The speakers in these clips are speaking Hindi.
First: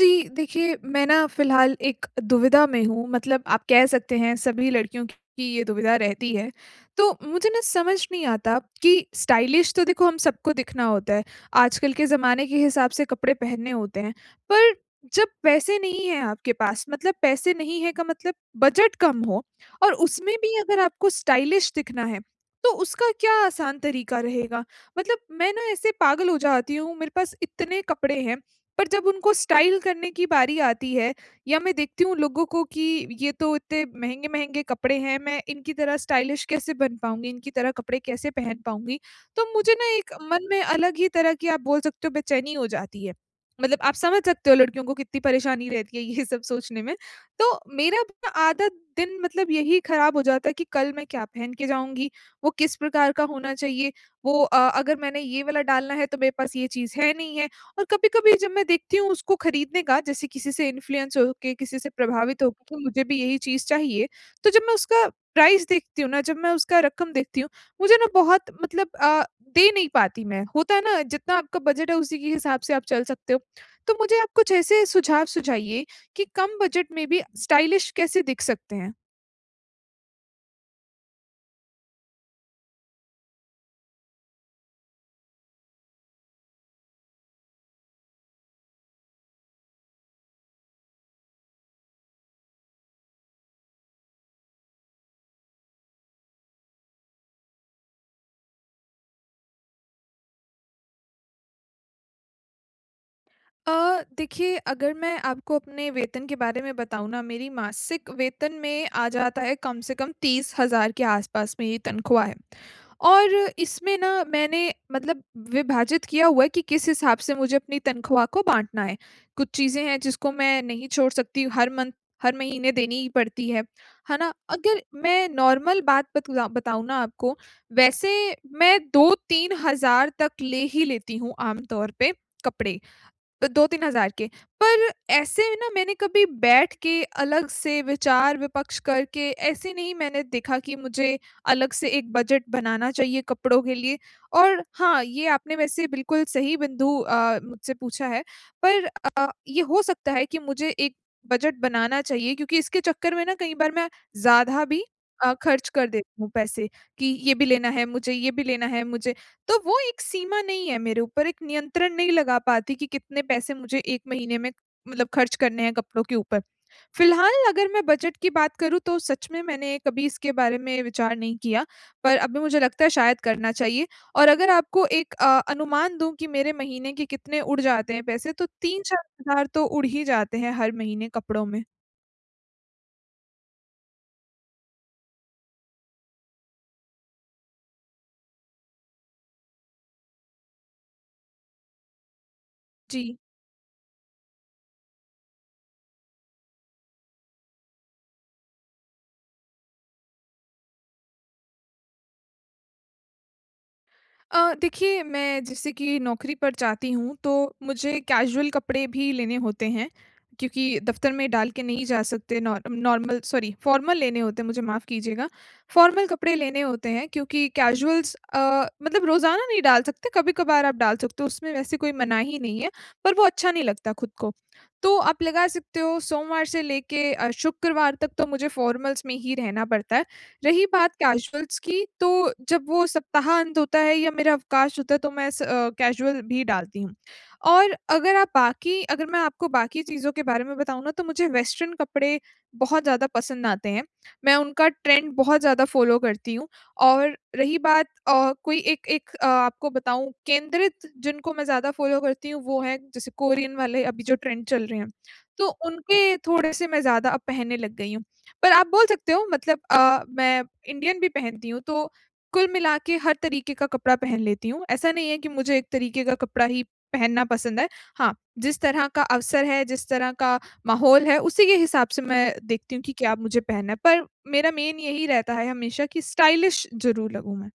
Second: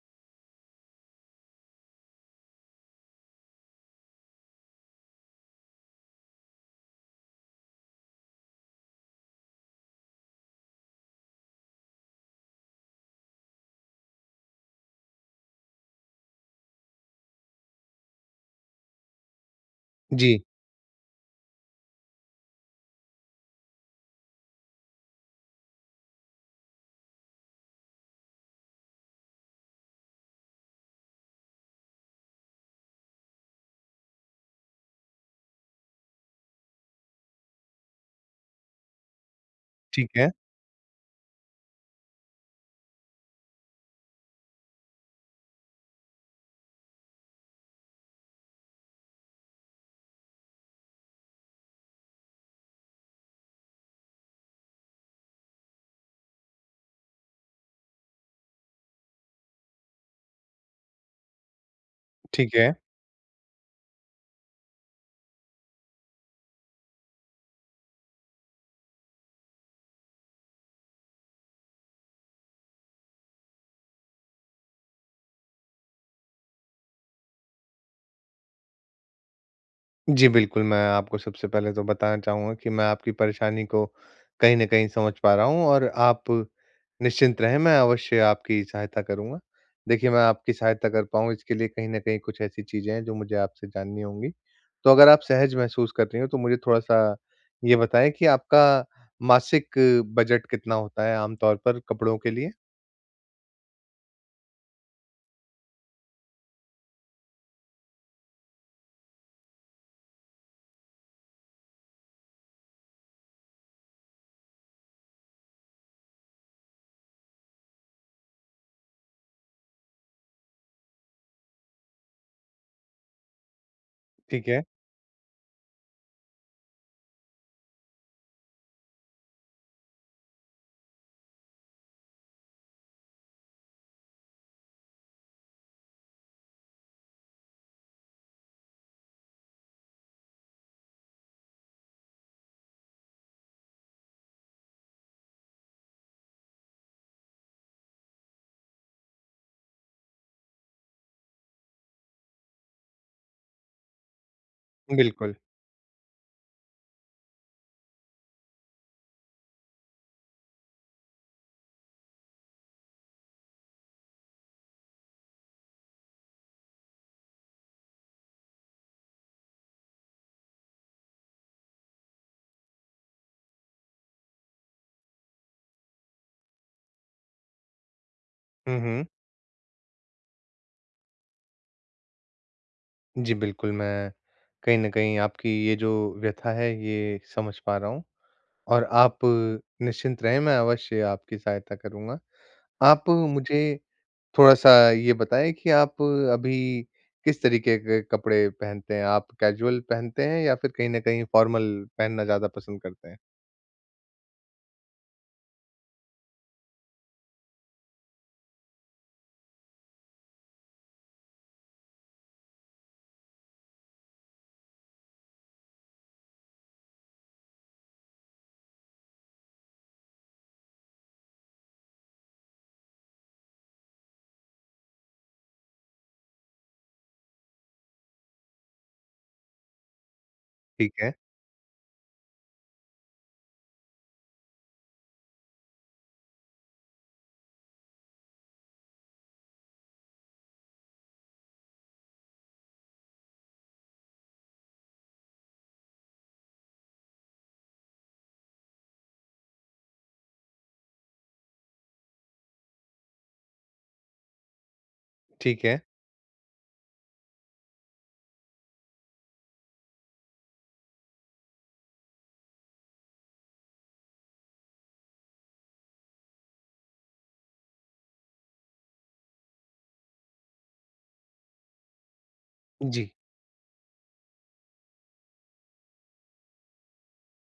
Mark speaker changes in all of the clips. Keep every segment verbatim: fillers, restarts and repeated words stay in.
Speaker 1: जी, देखिए मैं ना फिलहाल एक दुविधा में हूँ मतलब आप कह सकते हैं सभी लड़कियों की ये दुविधा रहती है। तो मुझे ना समझ नहीं आता कि स्टाइलिश तो देखो हम सबको दिखना होता है, आजकल के ज़माने के हिसाब से कपड़े पहनने होते हैं, पर जब पैसे नहीं है आपके पास मतलब पैसे नहीं है का मतलब बजट कम हो और उसमें
Speaker 2: जी।
Speaker 1: भी अगर आपको स्टाइलिश दिखना है, तो उसका क्या आसान तरीका रहेगा? मतलब मैं ना ऐसे पागल हो जाती हूँ, मेरे पास इतने कपडे हैं पर जब उनको स्टाइल करने की बारी आती है, या मैं देखती हूँ लोगों को कि ये तो इतने महँगे-महँगे कपड़े हैं मैं इनकी तरह स्टाइलिश कैसे बन पाऊँगी, इनकी तरह कपड़े कैसे पहन पाऊँगी? तो मुझे ना
Speaker 2: ठीक
Speaker 1: एक
Speaker 2: है।
Speaker 1: मन में अलग ही तरह की आप बोल सकते हो बेचैनी हो जाती है। मतलब आप समझ सकते हो लड़कियों को कितनी परेशानी रहती है ये सब सोचने में। तो मेरा ना आधा दिन मतलब यही खराब हो जाता है कि कल मैं क्या पहन के जाऊँगी? वो किस प्रकार का होना चाहिए, वो अ, अगर मैंने ये वाला डालना है तो मेरे पास ये चीज़ है नहीं है और कभी-कभी जब मैं देखती हूँ उसको खरीदने का, जैसे किसी से इन्फ्लुएंस हो के किसी से प्रभावित
Speaker 2: ठीक है।
Speaker 1: होके मुझे भी यही चीज़ चाहिए, तो जब मैं उसका प्राइस देखती हूँ ना जब मैं उसका रकम देखती हूँ, मुझे ना बहुत मतलब अ, दे नहीं पाती मैं, होता है ना जितना आपका बजट है उसी के हिसाब से आप चल सकते हो। तो मुझे आप कुछ ऐसे सुझाव सुझाइए, कि कम बजट में भी स्टाइलिश कैसे दिख सकते हैं?
Speaker 2: जी, बिल्कुल, मैं आपको सबसे पहले तो बताना चाहूँगा कि मैं आपकी परेशानी को कहीं न कहीं समझ पा रहा हूँ और आप निश्चिंत रहें, मैं अवश्य आपकी सहायता करूँगा। देखिए, मैं आपकी सहायता कर पाऊँ, इसके लिए कहीं न कहीं कुछ ऐसी चीज़ें हैं, जो मुझे आपसे जाननी होंगी। तो अगर आप सहज महसूस कर रही हों, तो मुझे थोड़ा-सा ये बताएँ कि आपका मासिक बजट कितना होता है आम तौर पर, कपड़ों के लिए?
Speaker 1: अ, देखिए, अगर मैं आपको अपने वेतन के बारे में बताऊँ ना, मेरी मासिक वेतन में आ जाता है, कम से कम तीस हज़ार के आसपास में ये तनख्वाह है। और इसमें ना, मैंने मतलब विभाजित किया हुआ है कि किस हिसाब से मुझे अपनी तनख्वाह को बाँटना है। कुछ चीज़ें हैं, जिसको मैं नहीं छोड़ सकती, हर मन्थ, हर महीने देनी ही पड़ती है। है ना?
Speaker 2: ठीक है।
Speaker 1: अगर मैं नॉर्मल बात बतुँदा बताऊँ ना आपको, वैसे मैं दो तीन हज़ार तक ले ही लेती हूँ आम तौर पे, कपड़े अ, दो तीन हज़ार के। पर ऐसे में ना, मैंने कभी बैठ के, अलग से विचार-विपक्ष करके, ऐसे नहीं मैंने देखा कि मुझे अलग से एक बजट बनाना चाहिए कपड़ों के लिए, और हाँ, ये आपने वैसे बिल्कुल सही बिंदु अ, मुझसे पूछा है। पर अ, ये हो सकता है कि मुझे एक बजट बनाना चाहिए, क्योंकि इसके चक्कर में ना कई बार मैं ज़्यादा भी अ,
Speaker 2: बिल्कुल।
Speaker 1: खर्च कर देती हूँ पैसे, कि ये भी लेना है, मुझे ये भी लेना है मुझे। तो वो एक सीमा नहीं है मेरे ऊपर, एक नियंत्रण नहीं लगा पाती कि कितने पैसे मुझे एक महीने में मतलब खर्च करने है कपड़ों के ऊपर। फिलहाल अगर मैं बजट की बात करूँ, तो सच में मैंने कभी इसके बारे में विचार नहीं किया। पर अभी मुझे लगता है, शायद करना चाहिए और अगर आपको एक अ, अनुमान दूँ कि मेरे महीने के कितने उड़ जाते हैं पैसे, तो
Speaker 2: हुँ,
Speaker 1: तीन चार
Speaker 2: हुँ।
Speaker 1: हज़ार तो उड़ ही जाते हैं हर महीने कपड़ों में।
Speaker 2: जी, बिल्कुल, मैं कहीं न कहीं आपकी ये जो व्यथा है, ये समझ पा रहा हूँ और आप निश्चिंत रहें मैं अवश्य आपकी सहायता करूँगा। आप
Speaker 1: जी।
Speaker 2: मुझे थोड़ा-सा ये बताएँ कि आप अभी किस तरीके के कपड़े पहनते हैं? आप कैज़ुअल पहनते हैं या फिर कहीं न कहीं फ़ॉर्मल पहनना ज़्यादा पसंद करते हैं?
Speaker 1: अ, देखिए, मैं जैसे कि नौकरी पर जाती हूँ तो मुझे कैज़ुअल कपड़े भी लेने होते हैं क्योंकि दफ़्तर में डाल के नहीं जा सकते नॉ नॉर्मल सॉरी फ़ॉर्मल लेने होते हैं मुझे माफ कीजिएगा। फ़ॉर्मल कपड़े लेने होते हैं क्योंकि कैज़ुअल्स अ, मतलब रोज़ाना नहीं डाल सकते। कभी-कभार आप डाल सकते हो, उसमें वैसे कोई मनाही नहीं है, पर वो अच्छा नहीं लगता खुद को। तो आप लगा सकते हो सोमवार से लेके अ, शुक्रवार तक तो मुझे फ़ॉर्मल्स में ही रहना पड़ता है। रही
Speaker 2: ठीक
Speaker 1: बात
Speaker 2: है।
Speaker 1: कैज़ुअल्स की तो जब वो सप्ताह अंत होता है या मेरा अवकाश होता है तो मैं स अ, कैज़ुअल भी डालती हूँ और अगर आप बाकी अगर मैं आपको बाकी चीज़ों के बारे में बताऊँ ना तो मुझे वेस्टर्न कपड़े बहुत ज़्यादा पसंद आते हैं। मैं उनका ट्रेंड बहुत ज़्यादा फ़ॉलो करती हूँ और रही बात अ, कोई एक एक अ, आपको बताऊँ केंद्रित जिनको मैं ज़्यादा फ़ॉलो करती हूँ, वो हैं जैसे कोरियन वाले अभी जो ट्रेंड चल रहे हैं। तो
Speaker 2: ठीक है।
Speaker 1: उनके थोड़े-से मैं ज़्यादा अब पहनने लग गई हूँ, पर आप बोल सकते हो मतलब अ, मैं इंडियन भी पहनती हूँ। तो कुल मिला के हर तरीके का कपड़ा पहन लेती हूँ। ऐसा नहीं है कि मुझे एक तरीके का कपड़ा ही पहनना पसंद है। हाँ, जिस तरह का अवसर है, जिस तरह का माहौल है, उसी के हिसाब से मैं देखती हूँ कि
Speaker 2: जी।
Speaker 1: क्या मुझे पहनना है, पर मेरा मेन यही रहता है हमेशा कि स्टाइलिश ज़रूर लगूँ मैं।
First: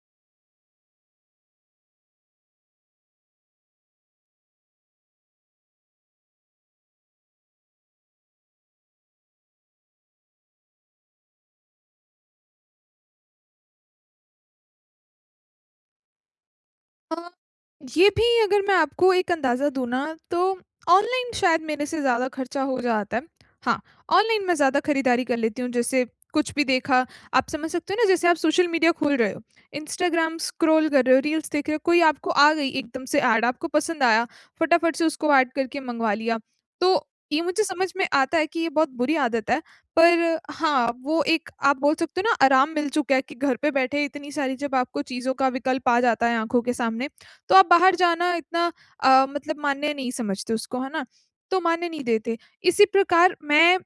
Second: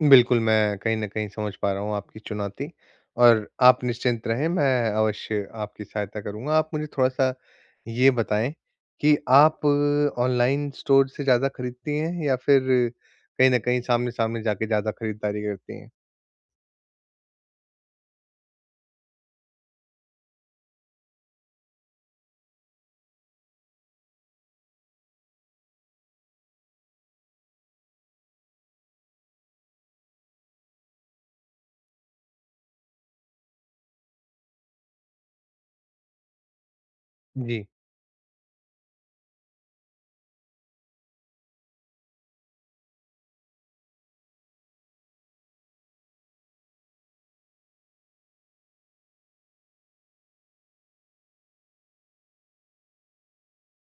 Speaker 2: बिल्कुल, मैं कहीं न कहीं समझ पा रहा हूँ आपकी चुनौती, और आप निश्चिंत रहें, मैं अवश्य आपकी सहायता करूँगा। आप मुझे थोड़ा-सा ये बताएँ कि आप ऑनलाइन स्टोर से ज़्यादा खरीदती हैं, या फिर कहीं न कहीं सामने-सामने जाके ज़्यादा खरीदारी करती हैं?
Speaker 1: अ, जी, अभी अगर मैं आपको एक अंदाज़ा दूँ ना, तो ऑनलाइन शायद मेरे से ज़्यादा खर्चा हो जाता है। हाँ, ऑनलाइन मैं ज़्यादा खरीदारी कर लेती हूँ, जैसे कुछ भी देखा, आप समझ सकते हो ना, जैसे आप सोशल मीडिया खोल रहे हो, इंस्टाग्राम स्क्रॉल कर रहे हो, रील्स देख रहे हो, कोई आपको आ गई एकदम से ऐड, आपको पसंद आया, फटाफट से उसको एड करके मँगवा लिया। तो ये मुझे
Speaker 2: जी।
Speaker 1: समझ में आता है कि ये बहुत बुरी आदत है, पर हाँ, वो एक आप बोल सकते हो ना, आराम मिल चुका है कि घर पे बैठे इतनी सारी जब आपको चीज़ों का विकल्प आ जाता है आँखों के सामने, तो आप बाहर जाना इतना अ, मतलब मान्य नहीं समझते उसको, है ना? तो मान्य नहीं देते। इसी प्रकार मैं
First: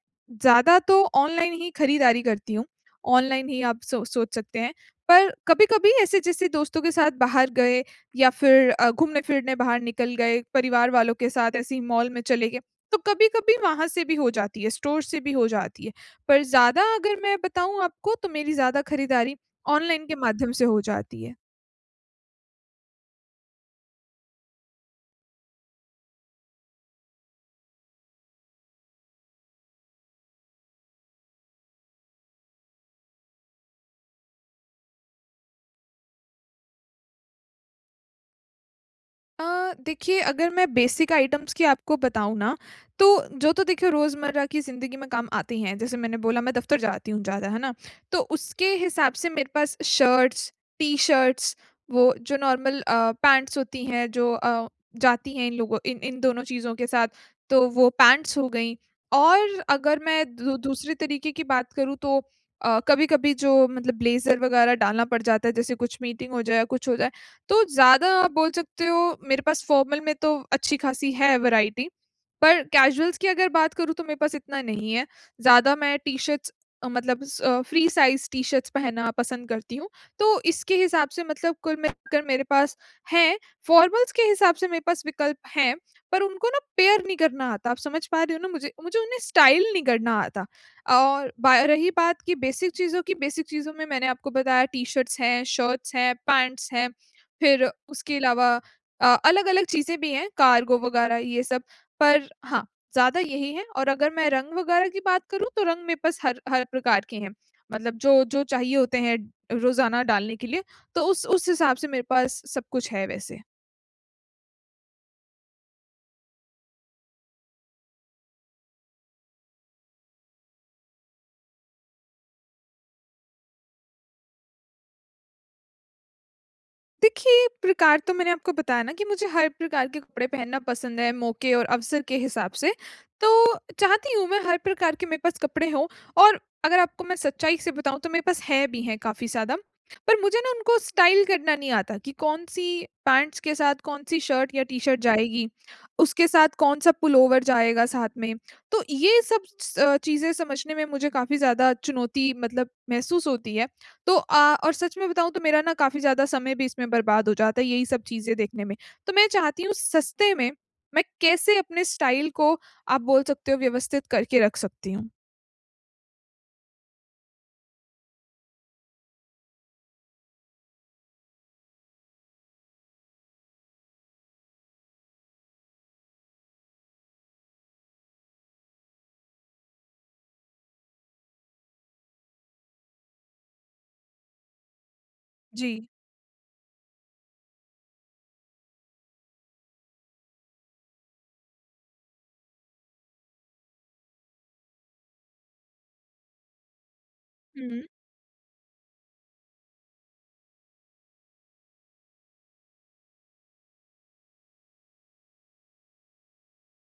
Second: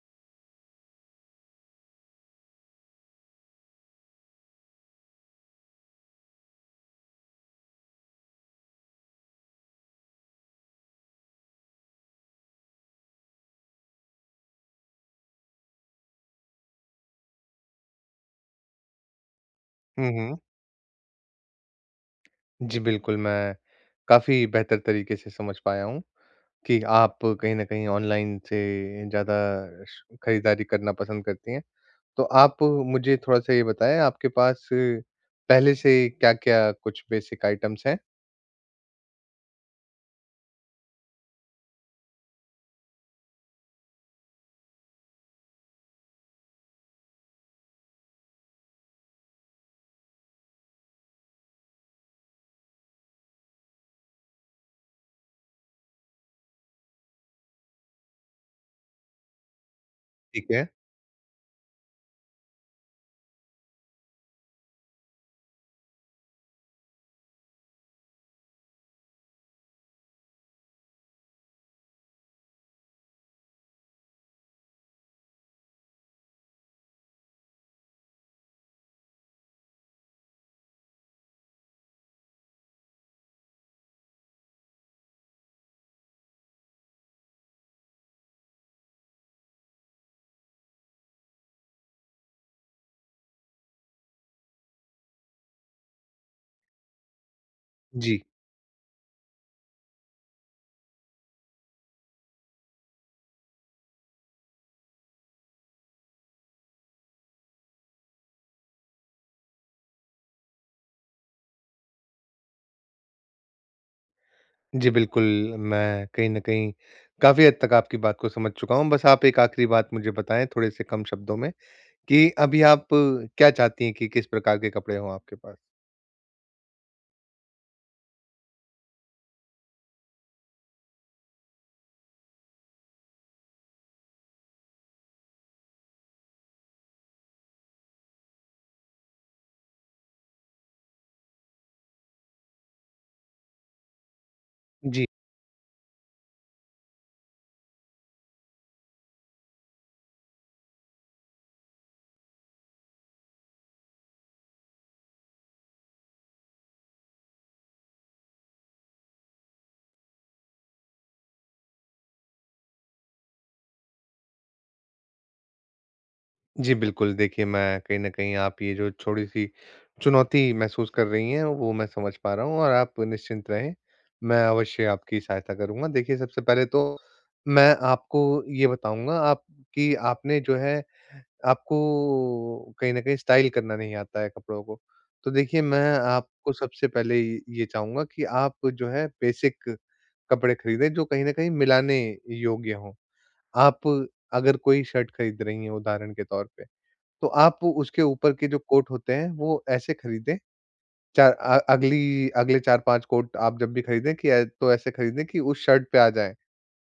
Speaker 1: ज़्यादा तो ऑनलाइन ही खरीदारी करती हूँ। ऑनलाइन ही आप सो सोच सकते हैं। पर कभी-कभी ऐसे जैसे दोस्तों के साथ बाहर गए, या फिर अ, घूमने-फिरने बाहर निकल गए, परिवार वालों के साथ ऐसे ही मॉल में चले गए, तो कभी-कभी वहाँ से भी हो जाती है, स्टोर से भी हो जाती है। पर ज़्यादा अगर मैं बताऊँ आपको, तो मेरी ज़्यादा खरीदारी ऑनलाइन
Speaker 2: हुँ,
Speaker 1: के
Speaker 2: हुँ।
Speaker 1: माध्यम से हो जाती है।
Speaker 2: जी, बिल्कुल, मैं काफ़ी बेहतर तरीके से समझ पाया हूँ कि आप कहीं न कहीं ऑनलाइन से ज़्यादा श खरीदारी करना पसंद करती हैं। तो आप मुझे थोड़ा-सा ये बताएँ, आपके पास पहले से क्या-क्या कुछ बेसिक आइटम्स हैं?
Speaker 1: अ, देखिए अगर मैं बेसिक आइटम्स की आपको बताऊँ ना, तो जो तो देखिए रोज़मर्रा की जिंदगी में काम आते ही हैं। जैसे मैंने बोला, मैं दफ़्तर जाती हूँ ज़्यादा, है ना? तो उसके हिसाब से मेरे पास शर्ट्स, टी-शर्ट्स, वो जो नॉर्मल अ, पैंट्स होती हैं जो अ, जाती हैं इन लोगों इन इन दोनों चीज़ों के साथ, तो वो पैंट्स हो गईं। और अगर मैं
Speaker 2: ठीक
Speaker 1: दू
Speaker 2: है।
Speaker 1: दूसरे तरीके की बात करूँ तो अ, कभी-कभी जो मतलब ब्लेज़र वगैरह डालना पड़ जाता है जैसे कुछ मीटिंग हो जाए या कुछ हो जाए। तो ज़्यादा आप बोल सकते हो, मेरे पास फॉर्मल में तो अच्छी खासी है वेराइटी, पर कैजुअल्स की अगर बात करूँ तो मेरे पास इतना नहीं है। ज़्यादा मैं टी शर्ट्स अ, मतलब स फ्री साइज़ टी-शर्ट्स पहनना पसंद करती हूँ। तो इसके हिसाब से मतलब कुल मिलकर मेरे पास हैं। फॉर्मल्स के हिसाब से मेरे पास विकल्प हैं, पर उनको ना पैयर नहीं करना आता, आप समझ पा रहे हो ना मुझे, मुझे उन्हें स्टाइल नहीं करना आता। और बा रही बात कि बेसिक चीज़ों की, बेसिक चीज़ों में मैंने आपको बताया टी-शर्ट्स हैं, शर्ट्स हैं, पैंट्स हैं, फिर उसके
Speaker 2: जी।
Speaker 1: अलावा अ, अलग-अलग चीज़ें भी हैं, कार्गो वगैरह ये सब, पर हाँ, ज़्यादा यही हैं। और अगर मैं रंग वगैरह की बात करूँ, तो रंग मेरे पास हर हर प्रकार के हैं। मतलब जो-जो चाहिए होते हैं रोज़ाना डालने के लिए, तो उस-उस हिसाब से मेरे पास सब कुछ है वैसे।
Speaker 2: जी, बिल्कुल, मैं कहीं न कहीं काफ़ी हद तक आपकी बात को समझ चुका हूँ। बस आप एक आखिरी बात मुझे बताएँ थोड़े-से कम शब्दों में, कि अभी आप क्या चाहती हैं कि किस प्रकार के कपड़े हों आपके पास?
Speaker 1: देखिए, प्रकार तो मैंने आपको बताया ना कि मुझे हर प्रकार के कपड़े पहनना पसंद है, मौके और अवसर के हिसाब से। तो चाहती हूँ मैं, हर प्रकार के मेरे पास कपड़े हों और अगर आपको मैं सच्चाई से बताऊँ, तो मेरे पास हैं भी हैं काफ़ी ज़्यादा। पर मुझे ना उनको स्टाइल करना नहीं आता कि कौन-सी पैंट्स के साथ कौन-सी शर्ट या टी-शर्ट
Speaker 2: जी।
Speaker 1: जाएगी। उसके साथ कौन-सा पुल ओवर जाएगा साथ में। तो ये सब स अ, चीज़ें समझने में मुझे काफ़ी ज़्यादा चुनौती मतलब महसूस होती है। तो अ, और सच में बताऊँ, तो मेरा ना काफ़ी ज़्यादा समय भी इसमें बर्बाद हो जाता है, यही सब चीज़ें देखने में। तो मैं चाहती हूँ सस्ते में मैं कैसे अपने स्टाइल को, आप बोल सकते हो, व्यवस्थित करके रख सकती हूँ?
Speaker 2: जी बिल्कुल, देखिए, मैं कहीं न कहीं आप ये जो छोटी-सी चुनौती महसूस कर रही हैं, वो मैं समझ पा रहा हूँ और आप निश्चिंत रहें। मैं अवश्य आपकी सहायता करूँगा। देखिए, सबसे पहले तो मैं आपको ये बताऊँगा, आपकी आपने जो है आपको कहीं न कहीं स्टाइल करना नहीं आता है कपड़ों को। तो देखिए,
Speaker 1: जी।
Speaker 2: मैं आपको सबसे पहले ये ये चाहूँगा कि आप जो हैं बेसिक कपड़े खरीदें, जो कहीं न कहीं मिलाने योग्य हों। आप अगर कोई शर्ट खरीद रही हैं, उदाहरण के तौर पे, तो आप
Speaker 1: हुँ।
Speaker 2: उसके ऊपर के जो कोट होते हैं, वो ऐसे खरीदें, चार अ, अगली अगले चार पाँच कोट आप जब भी खरीदें कि ऐ तो ऐसे खरीदें कि उस शर्ट पे आ जाएँ।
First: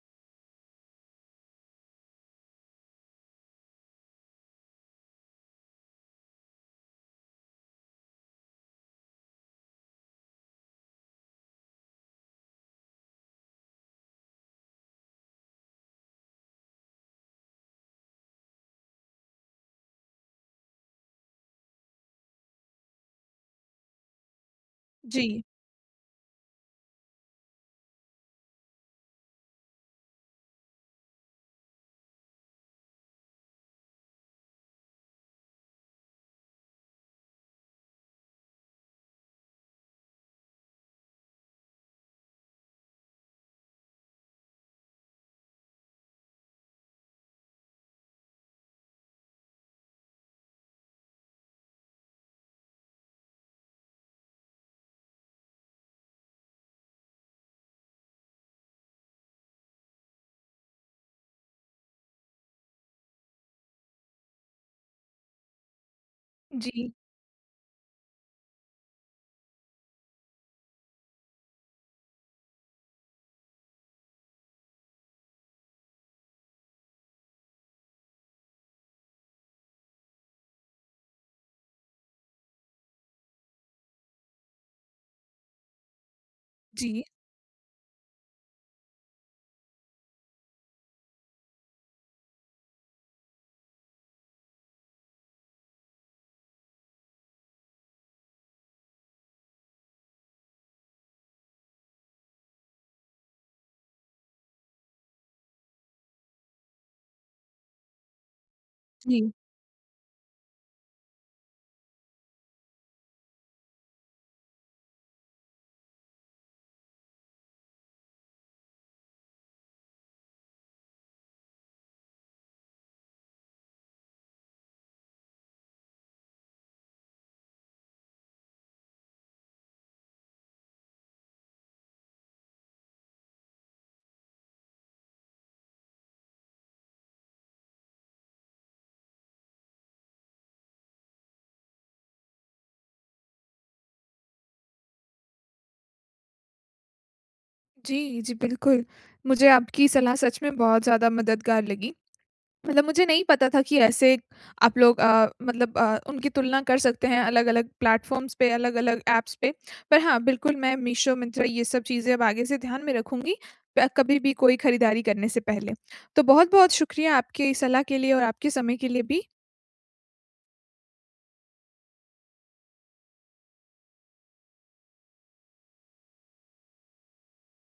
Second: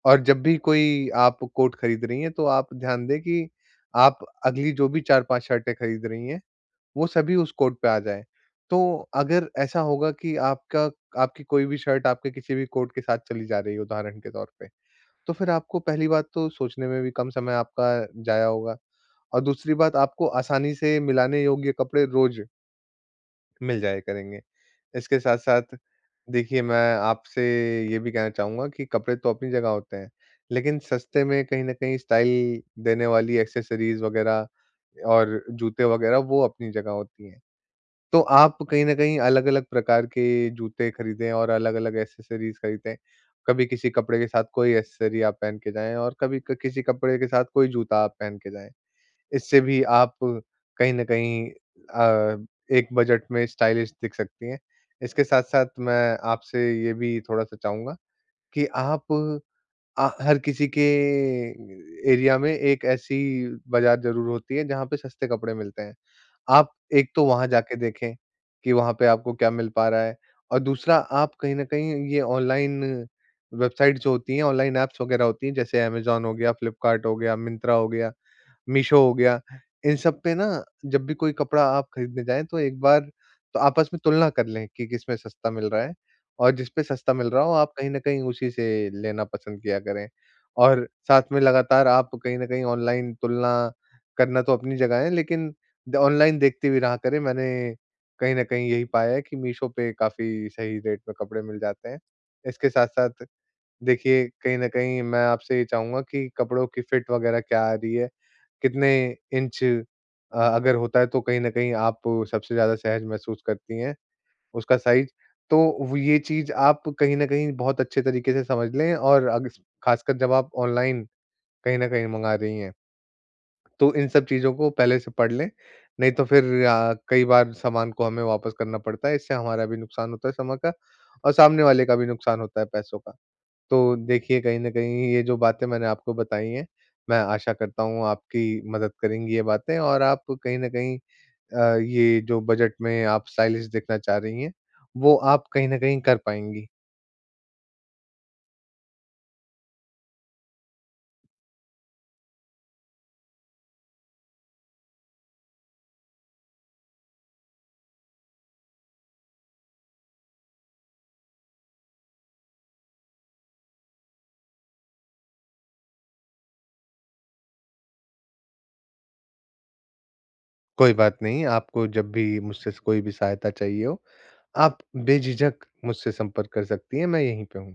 Speaker 2: और जब भी कोई आप को कोट खरीद रही हैं, तो आप ध्यान दें कि आप अगली जो भी चार पाँच शर्टें खरीद रही हैं, वो सभी उस कोट पे आ जाएँ। तो अगर ऐसा होगा कि आपका आपकी कोई भी शर्ट आपके किसी भी कोट के साथ चली जा रही है, उदाहरण के तौर पे, तो फिर आपको पहली बात तो सोचने में भी कम समय आपका ज़ाया होगा और दूसरी बात, आपको आसानी से मिलाने योग्य कपड़े रोज़ मिल जाया करेंगे। इसके
Speaker 1: जी।
Speaker 2: साथ-साथ देखिए, मैं आपसे ये भी कहना चाहूँगा कि कपड़े तो अपनी जगह होते हैं, लेकिन सस्ते में कहीं न कहीं स्टाइल देने वाली एक्सेसरीज वगैरह और जूते वगैरह, वो अपनी जगह होती हैं। तो आप कहीं न कहीं अलग-अलग प्रकार के जूते खरीदें और अलग-अलग एक्सेसरीज खरीदें। कभी किसी कपड़े के साथ कोई एक्सेसरी आप पहन के जाएँ और कभी क किसी कपड़े के साथ कोई जूता आप पहन के जाएँ। इससे भी आप कहीं न कहीं अ, एक बजट में स्टाइलिश दिख सकती हैं। इसके साथ-साथ मैं आपसे ये भी थोड़ा-सा चाहूँगा कि आप आ हर किसी के एरिया में एक ऐसी बाज़ार ज़रूर होती है जहाँ पे सस्ते कपड़े मिलते हैं, आप
Speaker 1: जी।
Speaker 2: एक तो वहाँ जाके देखें कि वहाँ पे आपको क्या मिल पा रहा है। और दूसरा आप कहीं न कहीं ये ऑनलाइन वेबसाइट्स जो होती हैं, ऑनलाइन ऐप्स वगैरह होती हैं, जैसे अमेज़न हो गया, फ्लिपकार्ट हो गया, मिंत्रा हो गया, मीशो हो गया, इन सब पे ना जब भी कोई कपड़ा आप खरीदने जाएँ, तो एक बार तो आपस में तुलना कर लें कि किसमें सस्ता मिल रहा है, और जिस पे
Speaker 1: जी।
Speaker 2: सस्ता मिल रहा हो, आप कहीं न कहीं उसी से लेना पसंद किया करें। और साथ में लगातार आप कहीं न कहीं ऑनलाइन तुलना करना तो अपनी जगह है, लेकिन द ऑनलाइन देखतीं भी रहा करें, मैंने कहीं न कहीं यही पाया है कि मीशो पे काफ़ी सही रेट पे कपड़े मिल जाते हैं। इसके साथ-साथ देखिए, कहीं न कहीं मैं आपसे ये चाहूँगा कि कपड़ों की फ़िट वगैरह क्या आ रही है, कितने
Speaker 1: जी।
Speaker 2: इंच अ अगर होता है तो कहीं न कहीं आप सबसे ज़्यादा सहज महसूस करती हैं, उसका साइज़। तो व चीज़ आप कहीं न कहीं बहुत अच्छे तरीके से समझ लें, और अग्स ख़ासकर जब आप ऑनलाइन कहीं न कहीं मँगा रही हैं। तो इन सब चीज़ों को पहले से पढ़ लें, नहीं तो फिर आ कई बार सामान को हमें वापस करना पड़ता है, इससे हमारा भी नुकसान होता है समय का, और सामने वाले का भी नुकसान होता है पैसों का। तो देखिए, कहीं न कहीं ये जो बातें मैंने आपको बताईं हैं, मैं आशा करता हूँ, आपकी मदद करेंगी ये बातें और आप कहीं न कहीं अ, ये जो बजट में आप स्टाइलिश देखना चाह रही हैं, वो आप कहीं न कहीं कर पाएँगी।
Speaker 1: जी, जी, बिल्कुल। मुझे आपकी सलाह सच में बहुत ज़्यादा मददगार लगी। मतलब मुझे नहीं पता था कि ऐसे आप लोग अ, मतलब अ, उनकी तुलना कर सकते हैं, अलग अलग प्लेटफ़ॉर्म्स पे, अलग अलग ऐप्स पे। पर हाँ, बिल्कुल, मैं मीशो, मिंत्रा, ये सब चीज़ें अब आगे से ध्यान में रखूँगी प कभी भी कोई खरीदारी करने से पहले। तो बहुत-बहुत शुक्रिया आपकी सलाह के लिए और आपके समय के लिए भी।
Speaker 2: कोई बात नहीं, आपको जब भी मुझसे स कोई भी सहायता चाहिए हो, आप बेझिझक मुझसे संपर्क कर सकती हैं, मैं यहीं पे हूँ।